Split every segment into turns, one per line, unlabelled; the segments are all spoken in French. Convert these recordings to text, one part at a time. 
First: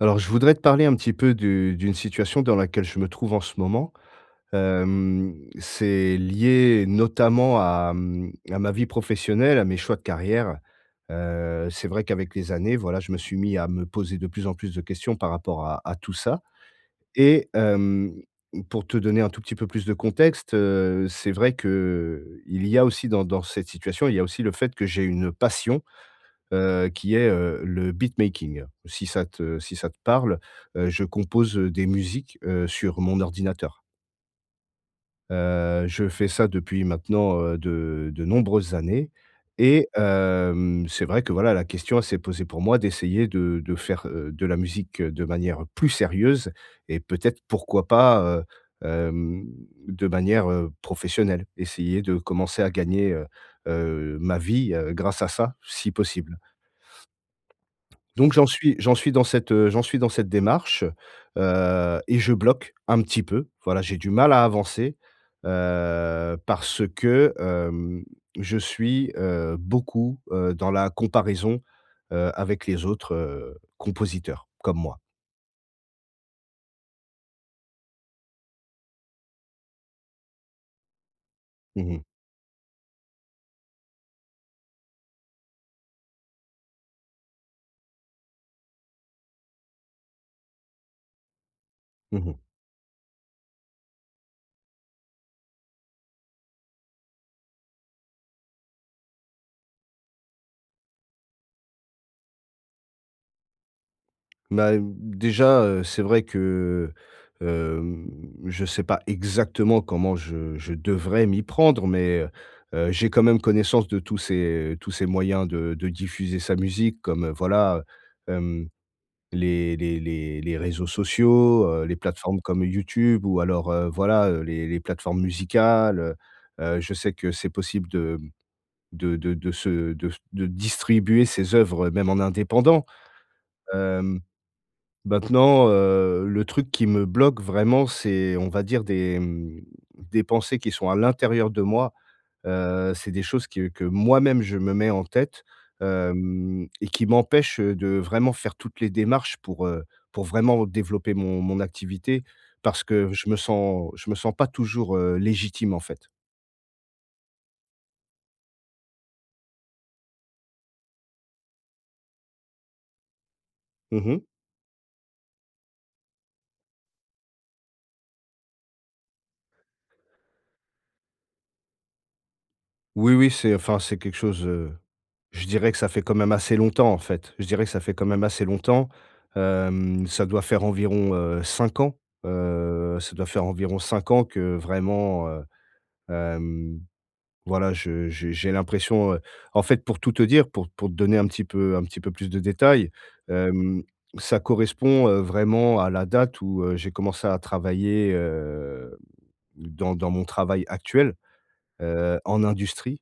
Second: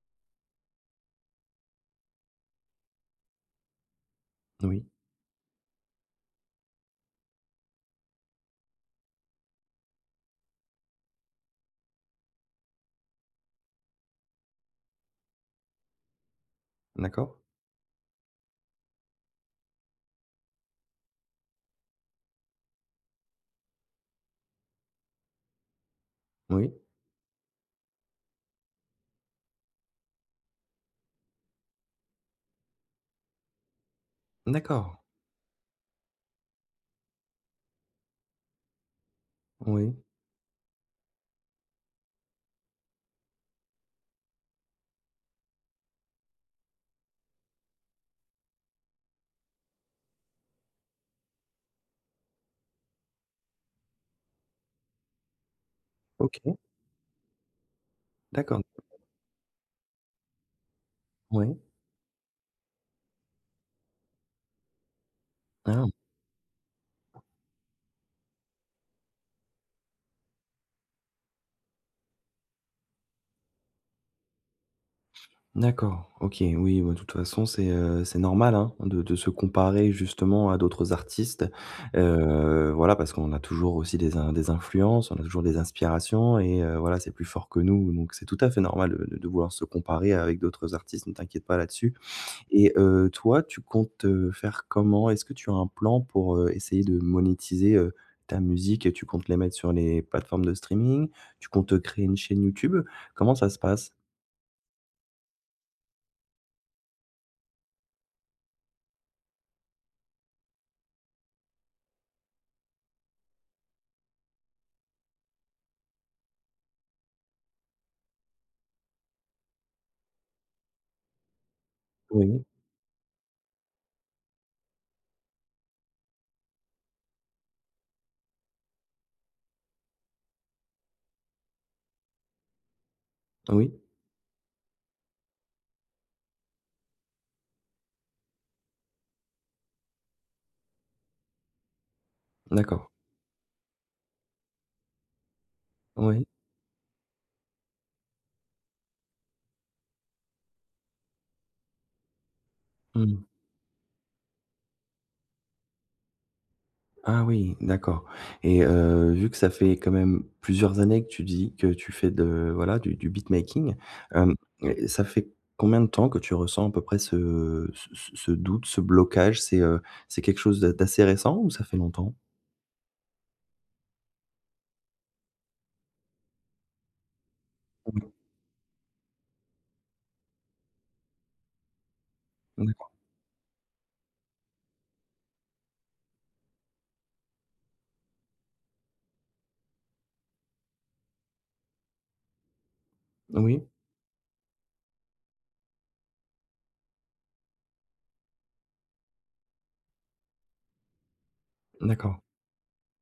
Alors je voudrais te parler un petit peu de d'une situation dans laquelle je me trouve en ce moment.
Moui.
Hem, c'est lié notamment à, mmh, à ma vie professionnelle, à mes choix de carrière. Heu, c'est vrai qu'avec les années, voilà, je me suis mis à me poser de plus en plus de questions par rapport à à tout ça
D'accord.
et hem, pour te donner un tout petit peu plus de contexte, heu, c'est vrai qu'il y a aussi dans dans cette situation, il y a aussi le fait que j'ai une passion,
Oui.
heu, qui est, heu, le beat making, si ça te si ça te parle. Heu, je compose, heu, des musiques heu, sur mon ordinateur.
D'accord.
Heu, je fais ça depuis maintenant, heu, de de nombreuses années. Et
Oui.
hem, c'est vrai que voilà, la question, elle s'est posée pour moi d'essayer de de faire, heu, de la musique heu, de manière plus sérieuse et peut-être pourquoi pas, heu, hem, de manière, heu, professionnelle. Essayer de commencer à gagner, heu heu, ma vie, heu, grâce à ça, si possible.
OK.
Donc j'en
D'accord.
suis j'en suis dans cette, heu, j'en suis dans cette démarche,
Ouais.
heu et je bloque un petit peu, voilà, j'ai du mal à avancer,
Ah!
heu, parce que, hem, je suis, heu, beaucoup, heu, dans la comparaison, heu, avec les autres, heu, compositeurs comme moi.
D'accord, OK, oui, ouais. De toute façon, c'est, heu, c'est normal, hein! De de se comparer justement à d'autres artistes.
Mmh mh.
Heu, voilà, parce qu'on a toujours aussi des in des influences, on a toujours des inspirations et heu, voilà, c'est plus fort que nous donc c'est tout à fait normal de de de vouloir se comparer avec d'autres artistes, ne t'inquiète pas là-dessus.
Mmh mh.
Et heu, toi, tu comptes, heu, faire comment? Est-ce que tu as un plan pour, heu, essayer de monétiser, heu, ta musique et tu comptes les mettre sur les plateformes de streaming? Tu comptes, heu, créer une chaîne YouTube? Comment ça se passe?
Bah, d déjà, heu, c'est vrai que, hem, je sais pas exactement comment je je devrais m'y prendre, mais heu, j'ai quand même connaissance de tous ces tous ces moyens de de diffuser sa musique comme, heu, voilà, hem, les les les les réseaux sociaux, heu, les plateformes
Oui.
comme YouTube ou alors, heu, voilà, heu, les les plateformes musicales, heu heu, je sais que c'est possible de de de de se de s de distribuer ses œuvres même en indépendant.
Oui.
Hem, maintenant, heu, le truc qui me bloque vraiment, c'est, on va dire, des, mmh, des pensées qui sont à l'intérieur de moi.
D'accord.
Heu, c'est des choses qui, heu, que moi-même je me mets en tête,
Oui.
hem et qui m'empêchent, heu, de vraiment faire toutes les démarches pour, heu, pour vraiment développer mon mon activité parce
Mmh
que
mh.
je me sens je me sens pas toujours, heu, légitime, en fait.
Ah oui, d'accord. Et, heu, vu que ça fait quand même plusieurs années que tu dis que tu fais de voilà, du du beat making,
Mmh mh.
hem, ça ça fait combien de temps que tu ressens à peu près ce ce ce ce doute, ce blocage? C'est, heu, c'est quelque chose d'a d'assez récent ou ça fait longtemps?
Oui, oui, c'est enfin, c'est quelque chose, heu, je dirais que ça fait quand même assez longtemps, en fait, je dirais que ça fait quand
Mmh.
même assez longtemps. Hem, ça doit faire environ, heu, 5 ans,
D'accord.
heu, ça doit faire environ 5 ans que vraiment heu, hem, voilà, je je j'ai l'impression heu, en fait, pour tout te dire, pour pour te donner un petit peu, heu, un petit peu plus de détails,
Oui.
hem, ça correspond, heu, vraiment à la date où, heu, j'ai commencé à travailler, heu, dans dans mon travail actuel, heu,
D'accord.
en industrie.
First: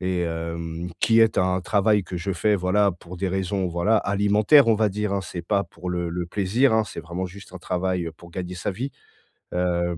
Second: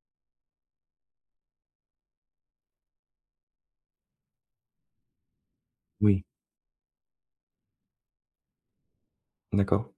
Et hem, qui est un travail que je fais, voilà, pour des raisons, voilà, alimentaires, on va dire, hein. C'est pas pour le
Oui.
le plaisir, hein. C'est vraiment juste un travail, heu, pour gagner sa vie.
D'accord.
Heu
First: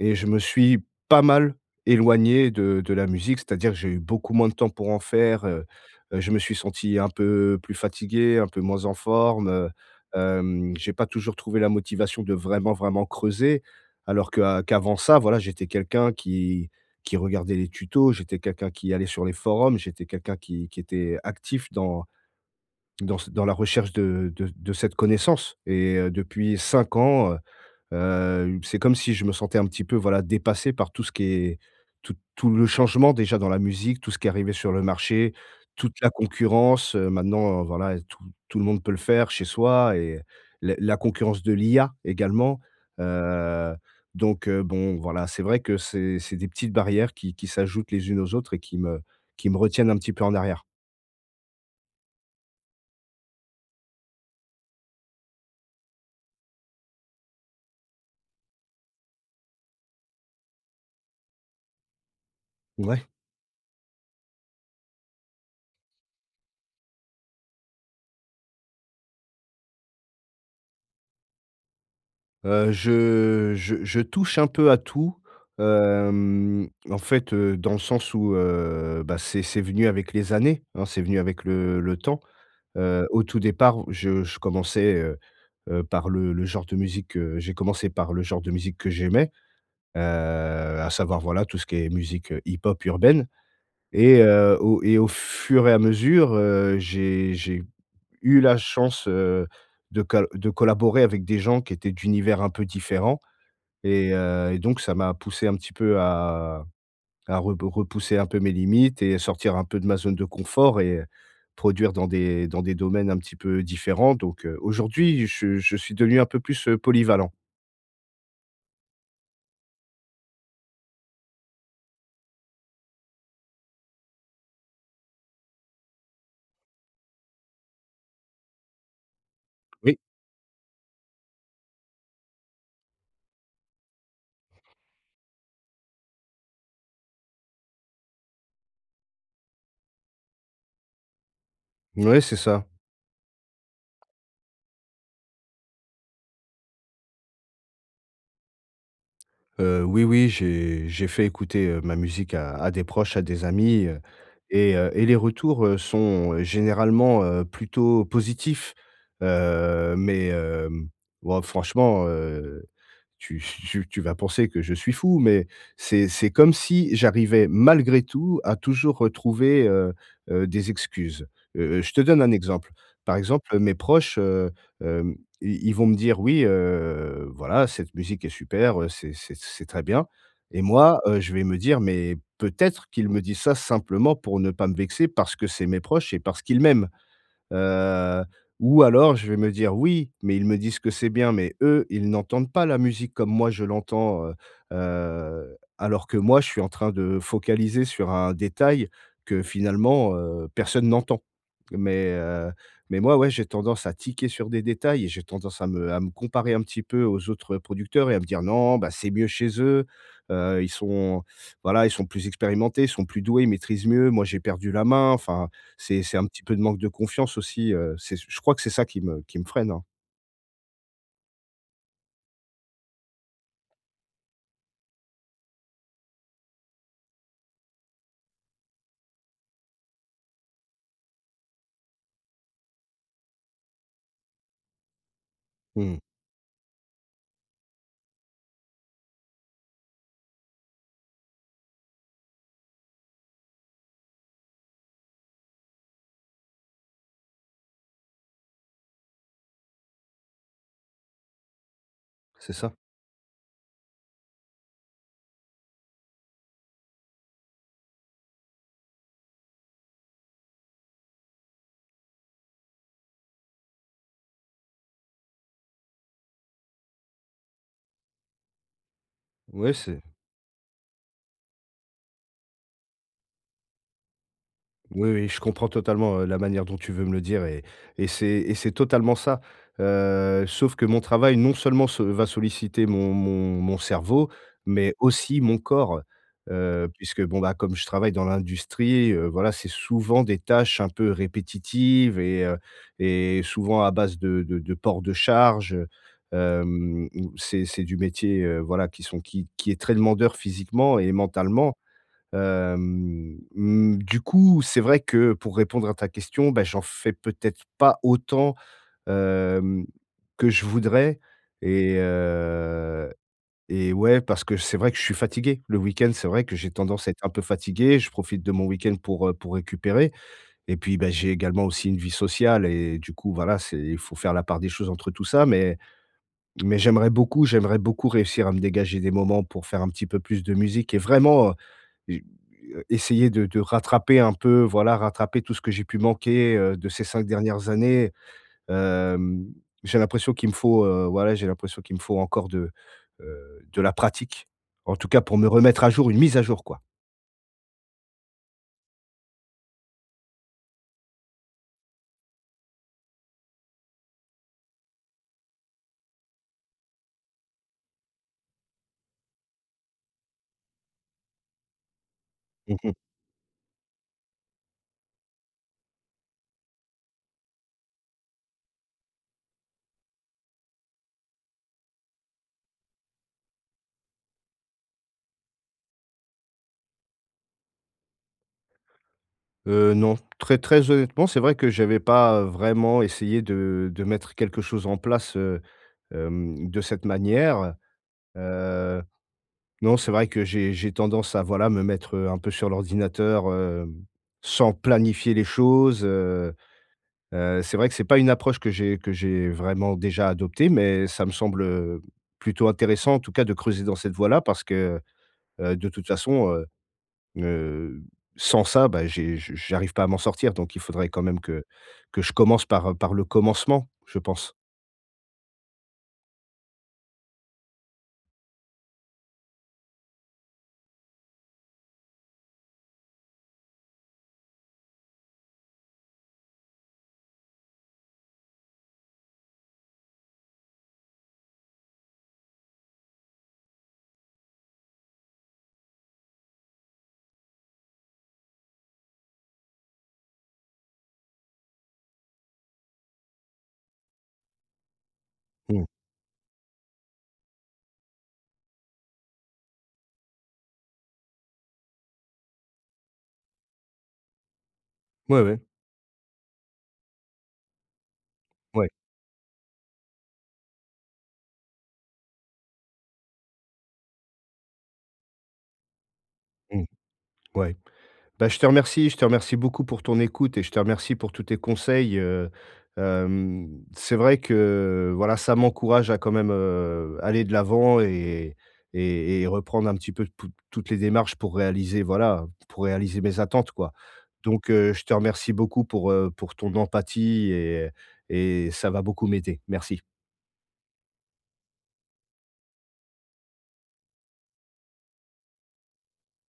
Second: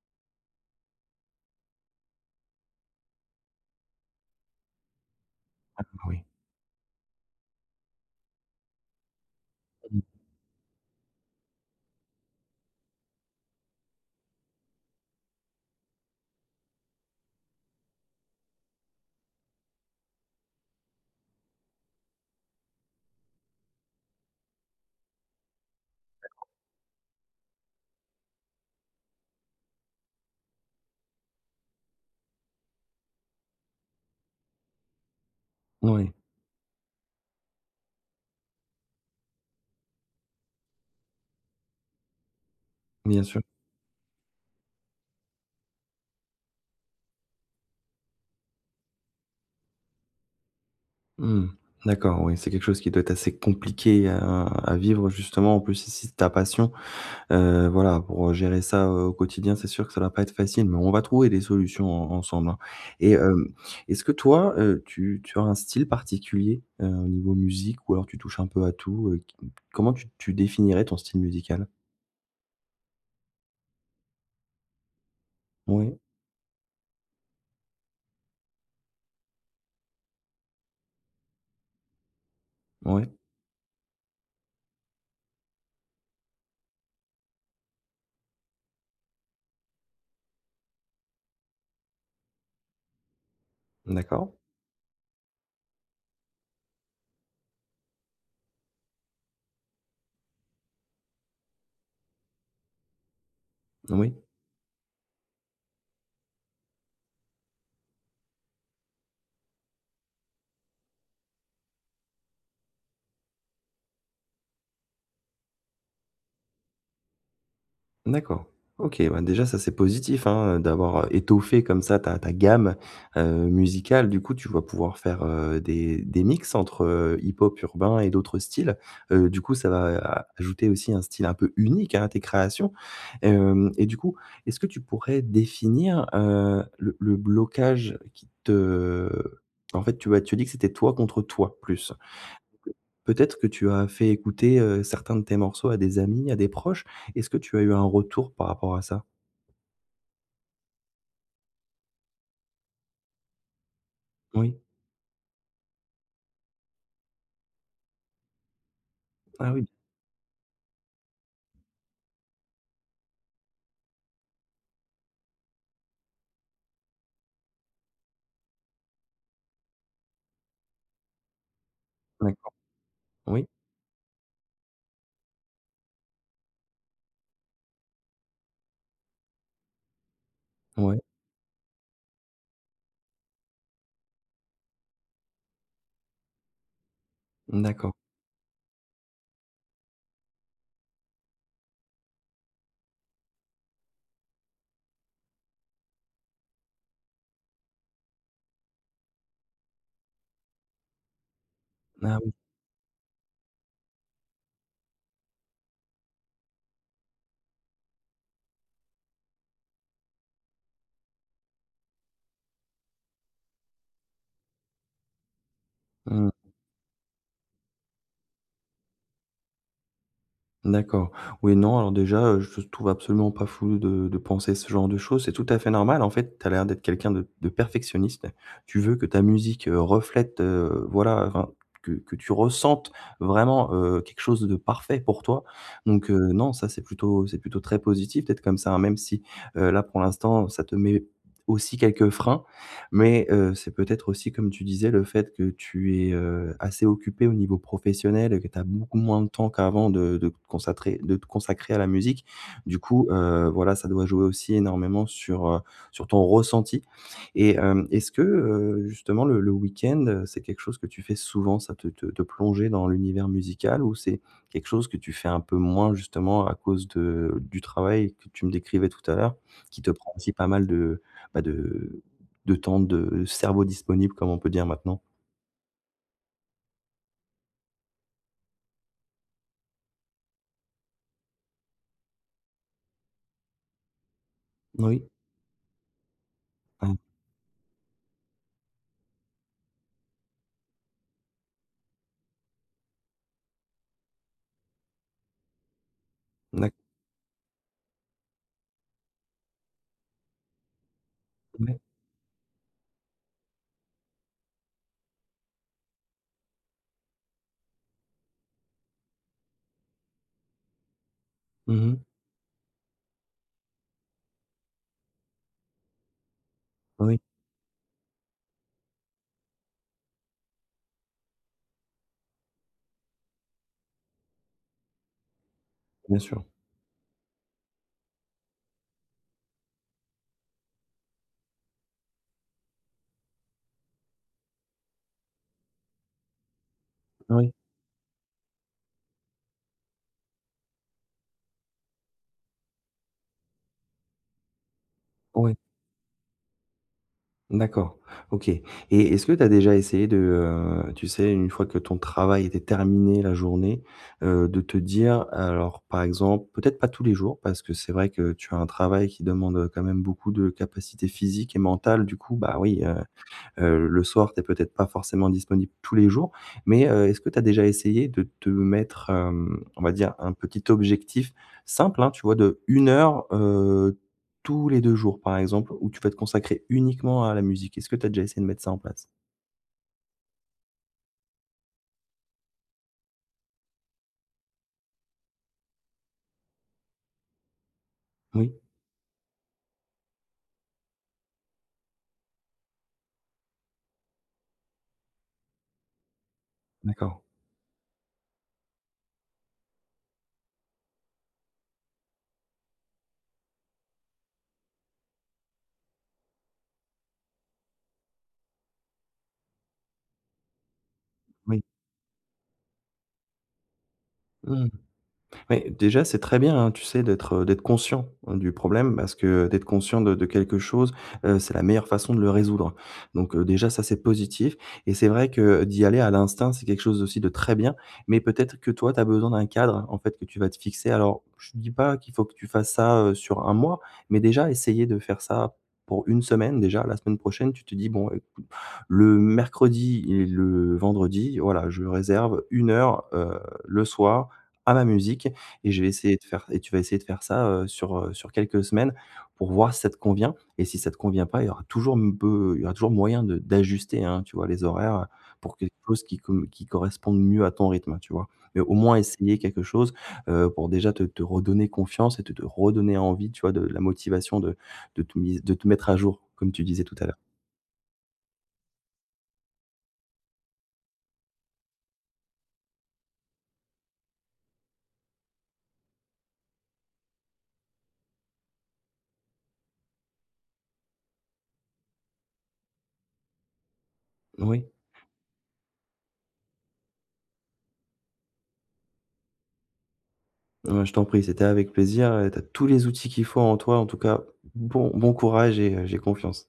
et je me suis pas mal éloigné de de la musique, c'est-à-dire que j'ai eu beaucoup moins de temps pour en faire, heu
Ah
heu
oui.
je me suis senti un peu plus fatigué, un peu moins en forme, heu,
Mmh.
hem j'ai pas toujours trouvé la motivation de vraiment, vraiment creuser. Alors que, heu, qu'avant ça, voilà, j'étais quelqu'un qui qui regardait les tutos, j'étais quelqu'un qui allait sur les forums, j'étais quelqu'un qui qui était, heu, actif dans dans s dans la recherche de de de cette connaissance et heu,
D'accord
depuis 5 ans, heu heu, c'est comme si je me sentais un petit peu, voilà, dépassé par tout ce qui est tout tout le changement déjà dans la musique, tout ce qui est arrivé sur le marché, toute la
Oui.
concurrence, heu, maintenant, heu, voilà, tout tout le monde peut le faire chez soi et, le la concurrence de l'IA, également,
Bien sûr.
heu, donc, heu, bon, voilà, c'est vrai que c'est c'est des petites barrières qui qui s'ajoutent les unes aux autres et qui me qui me retiennent un petit peu en arrière.
Mmh mh. D'accord, ouais, c'est quelque chose qui doit être assez compliqué heu, à à vivre justement, en plus si si c'est ta passion, heu, voilà, pour heu, gérer ça, heu, au quotidien, c'est sûr que ça doit pas être facile, mais on va trouver des solutions en ensemble, hein!
Ouais.
Et hem, est-ce que toi, heu, tu tu as un style particulier, heu, au niveau musique ou alors tu touches un peu à tout, heu, qui comment tu tu définirais ton style musical?
Heu, je je je touche un peu à tout,
Oui.
hem, en fait, heu, dans le sens où heu, bah, c'est c'est venu avec les années, hein, c'est venu avec le le temps, heu,
Ouais.
au tout départ, je je commençais, heu heu, par le le genre de musique, heu, j'ai commencé par le genre de musique que j'aimais, heu à savoir, voilà, tout ce qui est musique heu hip-hop urbaine et
D'accord.
heu, au et au fur et à mesure, heu, j'ai j'ai eu la chance, heu, de col de collaborer avec des gens qui étaient d'univers un peu différents. Et
Oui.
heu, et donc ça m'a poussé un petit peu à à reb repousser un peu mes limites et sortir un peu de ma zone de confort et heu, produire dans des dans des domaines un petit peu différents, donc, heu, aujourd'hui, je je suis devenu un peu plus heu, polyvalent.
D'accord. OK, bah déjà ça, c'est positif, hein. Heu, d'avoir heu, étoffé comme ça ta ta gamme, heu, musicale. Du coup, tu vas pouvoir faire, heu, des des mix entre heu, hip-hop urbain et d'autres styles. Heu, du coup, ça va
Oui.
a ajouter aussi un style un peu unique, hein, à tes créations. Et hem, et du coup, est-ce que tu pourrais définir, heu, le le blocage qui te en fait, tu vois, tu dis que c'était toi contre toi, plus
Ouais, c'est ça.
Peut-être que tu as fait écouter, heu, certains de tes morceaux à des amis, à des proches? Est-ce que tu as eu un retour par rapport à ça?
Heu, oui, oui. J'ai j'ai fait écouter, heu, ma musique à à des proches, à des amis. Heu
Oui.
et heu, et les retours, heu, sont généralement, heu, plutôt positifs.
Ah oui.
Heu, mais hem ouais, franchement, heu, tu tu tu vas penser que je suis fou, mais c'est c'est comme si j'arrivais malgré tout, à toujours retrouver, heu heu, des excuses. Heu heu, je te donne un
D'accord.
exemple. Par
Oui.
exemple, mes proches, heu, hem, i ils vont me dire: «Oui heu, voilà, cette musique est super. Heu, c'est c'est c'est très bien», et moi,
Ouais.
heu, je vais me dire: «Mais peut-être qu'ils me disent ça simplement pour ne pas me vexer parce que c'est mes proches et parce qu'ils m'aiment».
D'accord.
Heu, ou alors, je vais me dire: «Oui, mais ils me disent que c'est bien, mais eux, ils n'entendent pas la musique comme moi, je l'entends», heu heu, alors que moi, je suis en train de focaliser sur un détail que finalement heu, personne n'entend. Mais,
Ah oui.
heu mais moi, ouais j'ai tendance à tiquer sur des détails et j'ai tendance à me à me comparer un petit peu aux autres producteurs et à me dire: «Non, bah, c'est mieux chez eux. Heu, ils sont voilà ils sont plus expérimentés, ils sont plus doués, ils maîtrisent mieux. Moi j'ai perdu la main". Enfin, c'est c'est un
Mmh.
petit peu de manque de confiance aussi, heu, c'est c je crois que c'est ça qui me qui me freine, hein.
D'accord. Oui, non, alors, déjà, heu, je te trouve absolument pas fou de de penser ce genre de choses. C'est tout à fait normal, en fait. Tu as l'air d'être quelqu'un de de perfectionniste. Tu veux que ta musique, heu, reflète, heu, voilà, enfin, que que tu ressentes vraiment, heu, quelque chose de parfait pour toi.
Mmh.
Donc heu, non, ça, c'est plutôt c'est plutôt très positif, peut-être, comme ça, hein, même si, heu, là, pour l'instant, ça te met aussi quelques freins, mais heu, c'est peut-être aussi, comme tu disais, le fait que tu es, heu, assez occupé au niveau professionnel et que tu as beaucoup moins de temps qu'avant de de te consacrer de te consacrer à la musique.
C'est ça.
Du coup, heu, voilà, ça doit jouer aussi énormément sur, heu, sur ton ressenti et hem, est-ce que, heu, justement, le le week-end, heu, c'est quelque chose que tu fais souvent, ça, te te te plonger dans l'univers musical ou c'est quelque chose que tu fais un peu moins, justement, à cause de du travail que tu me décrivais tout à l'heure,
Oui,
qui te
c'est
prend aussi pas mal de, bah, de de temps de cerveau disponible, comme on peut dire maintenant?
Oui, oui, je comprends totalement, heu, la manière dont tu veux me le dire et et c'est et c'est totalement ça. Heu, sauf que mon travail, non seulement, se va solliciter mon mon mon cerveau mais
Oui.
aussi mon corps. Heu,
Mmh.
puisque, bon, bah, comme je travaille dans l'industrie, heu, voilà, c'est souvent des tâches un peu répétitives et heu, et souvent à base de de de port de charge, heu,
D'acc
hem où c'est c'est du métier, heu, voilà, qui sont qui qui est très demandeur physiquement et mentalement.
Ouais.
Hem, mmh, du coup, c'est vrai que, pour répondre à ta question, bah, j'en fais peut-être pas autant, hem, que je voudrais
Mmh
et
mh.
heu et ouais, parce que c'est vrai que je suis fatigué. Le week-end, c'est vrai que j'ai tendance à
Oui.
être un peu fatigué. Je profite de mon week-end pour, heu, pour récupérer et puis, bah, j'ai également aussi une vie sociale et du coup, voilà, c'est il faut faire la part des choses entre tout ça. Mais
Bien sûr.
mais j'aimerais beaucoup, j'aimerais beaucoup réussir à me dégager des moments pour faire un petit peu plus de musique et vraiment, heu, j heu, essayer de de rattraper un peu, voilà, rattraper tout ce que j'ai pu manquer, heu, de ces 5
Oui.
dernières années. Hem, j'ai l'impression qu'il me faut, heu, voilà, j'ai l'impression qu'il me faut encore de, heu, de la pratique, en tout cas, pour me
Ouais.
remettre à jour, une mise à jour, quoi.
D'accord, OK et est-ce que tu as déjà essayé de, heu, tu sais, une fois que ton travail était terminé, la journée, heu, de te dire alors par exemple, peut-être pas tous les jours parce que c'est vrai que tu as un travail qui demande, heu, quand même beaucoup de capacités physiques et mentales du coup, bah,
Mmh
oui,
mh.
heu heu, le soir, tu es peut-être pas forcément disponible tous les jours. Mais heu, est-ce que tu as déjà essayé de te mettre, hem, on va dire un petit objectif simple, hein, tu vois, de 1 heure, heu, tous les 2 jours par exemple où tu vas te consacrer uniquement à la musique. Est-ce que tu as déjà essayé de mettre ça en place?
Heu, non, très très honnêtement, c'est vrai que j'avais pas, heu, vraiment essayé de de mettre quelque chose en place, heu, hem, de cette manière.
Oui.
Heu, non, c'est vrai que j'ai j'ai tendance à voilà me mettre, heu, un peu sur l'ordinateur, hem, sans planifier les choses, heu
D'accord.
heu, c'est vrai que c'est pas une approche que j'ai que j'ai vraiment déjà adoptée mais ça me semble, heu, plutôt intéressant en tout cas de creuser dans cette voie-là parce que, heu, de toute façon, heu heu, sans ça, bah, j'ai je j'arrive pas à m'en sortir donc il faudrait quand même
Oui.
que que je commence par par le commencement, je pense.
Mmh. Mais déjà c'est très bien hein, tu sais d'être, heu, d'être conscient, heu, du problème parce que d'être conscient de de quelque chose, heu, c'est la meilleure façon de le résoudre. Donc heu, déjà ça c'est positif et c'est vrai que d'y aller à l'instinct c'est quelque chose aussi de très bien mais peut-être que, toi, tu as besoin d'un cadre, en fait, que tu vas te fixer. Alors je te dis pas qu'il faut que tu fasses ça, heu, sur 1 mois mais déjà essayer de faire ça pour 1 semaine déjà. La semaine prochaine tu te dis: «Bon, écoute, le mercredi et le vendredi, voilà, je réserve 1 heure, heu, le soir, à ma musique et je
Mmh.
vais essayer de faire» et tu vas essayer de faire ça, heu, sur, heu, sur quelques semaines pour voir si ça te convient et si ça te convient pas, il y aura toujours m peu il y aura toujours moyen de d'ajuster, hein, tu vois, les horaires, heu,
Ouais,
pour
ouais.
quelque chose qui com qui corresponde mieux à ton rythme, tu vois? Mais au
Ouais.
moins essayer quelque chose, heu, pour déjà te te redonner confiance et te te redonner envie, tu vois, de la motivation de de tout mise de te mettre à jour, comme tu disais
Mmh.
tout à l'heure.
Ouais. Bah, je te remercie je te remercie beaucoup pour ton écoute et je te remercie pour tous tes conseils, heu, hem, c'est vrai que, voilà, ça m'encourage à quand même, heu, aller de l'avant et et et reprendre un petit peu tou toutes les démarches pour réaliser, voilà, heu, pour réaliser mes attentes, quoi.
Oui.
Donc heu, je te remercie beaucoup pour, heu, pour ton empathie et et ça va beaucoup m'aider. Merci.
Bah, je t'en prie, c'était avec plaisir et tu as tous les outils qu'il faut en toi, en tout cas, bon bon courage et heu, j'ai confiance.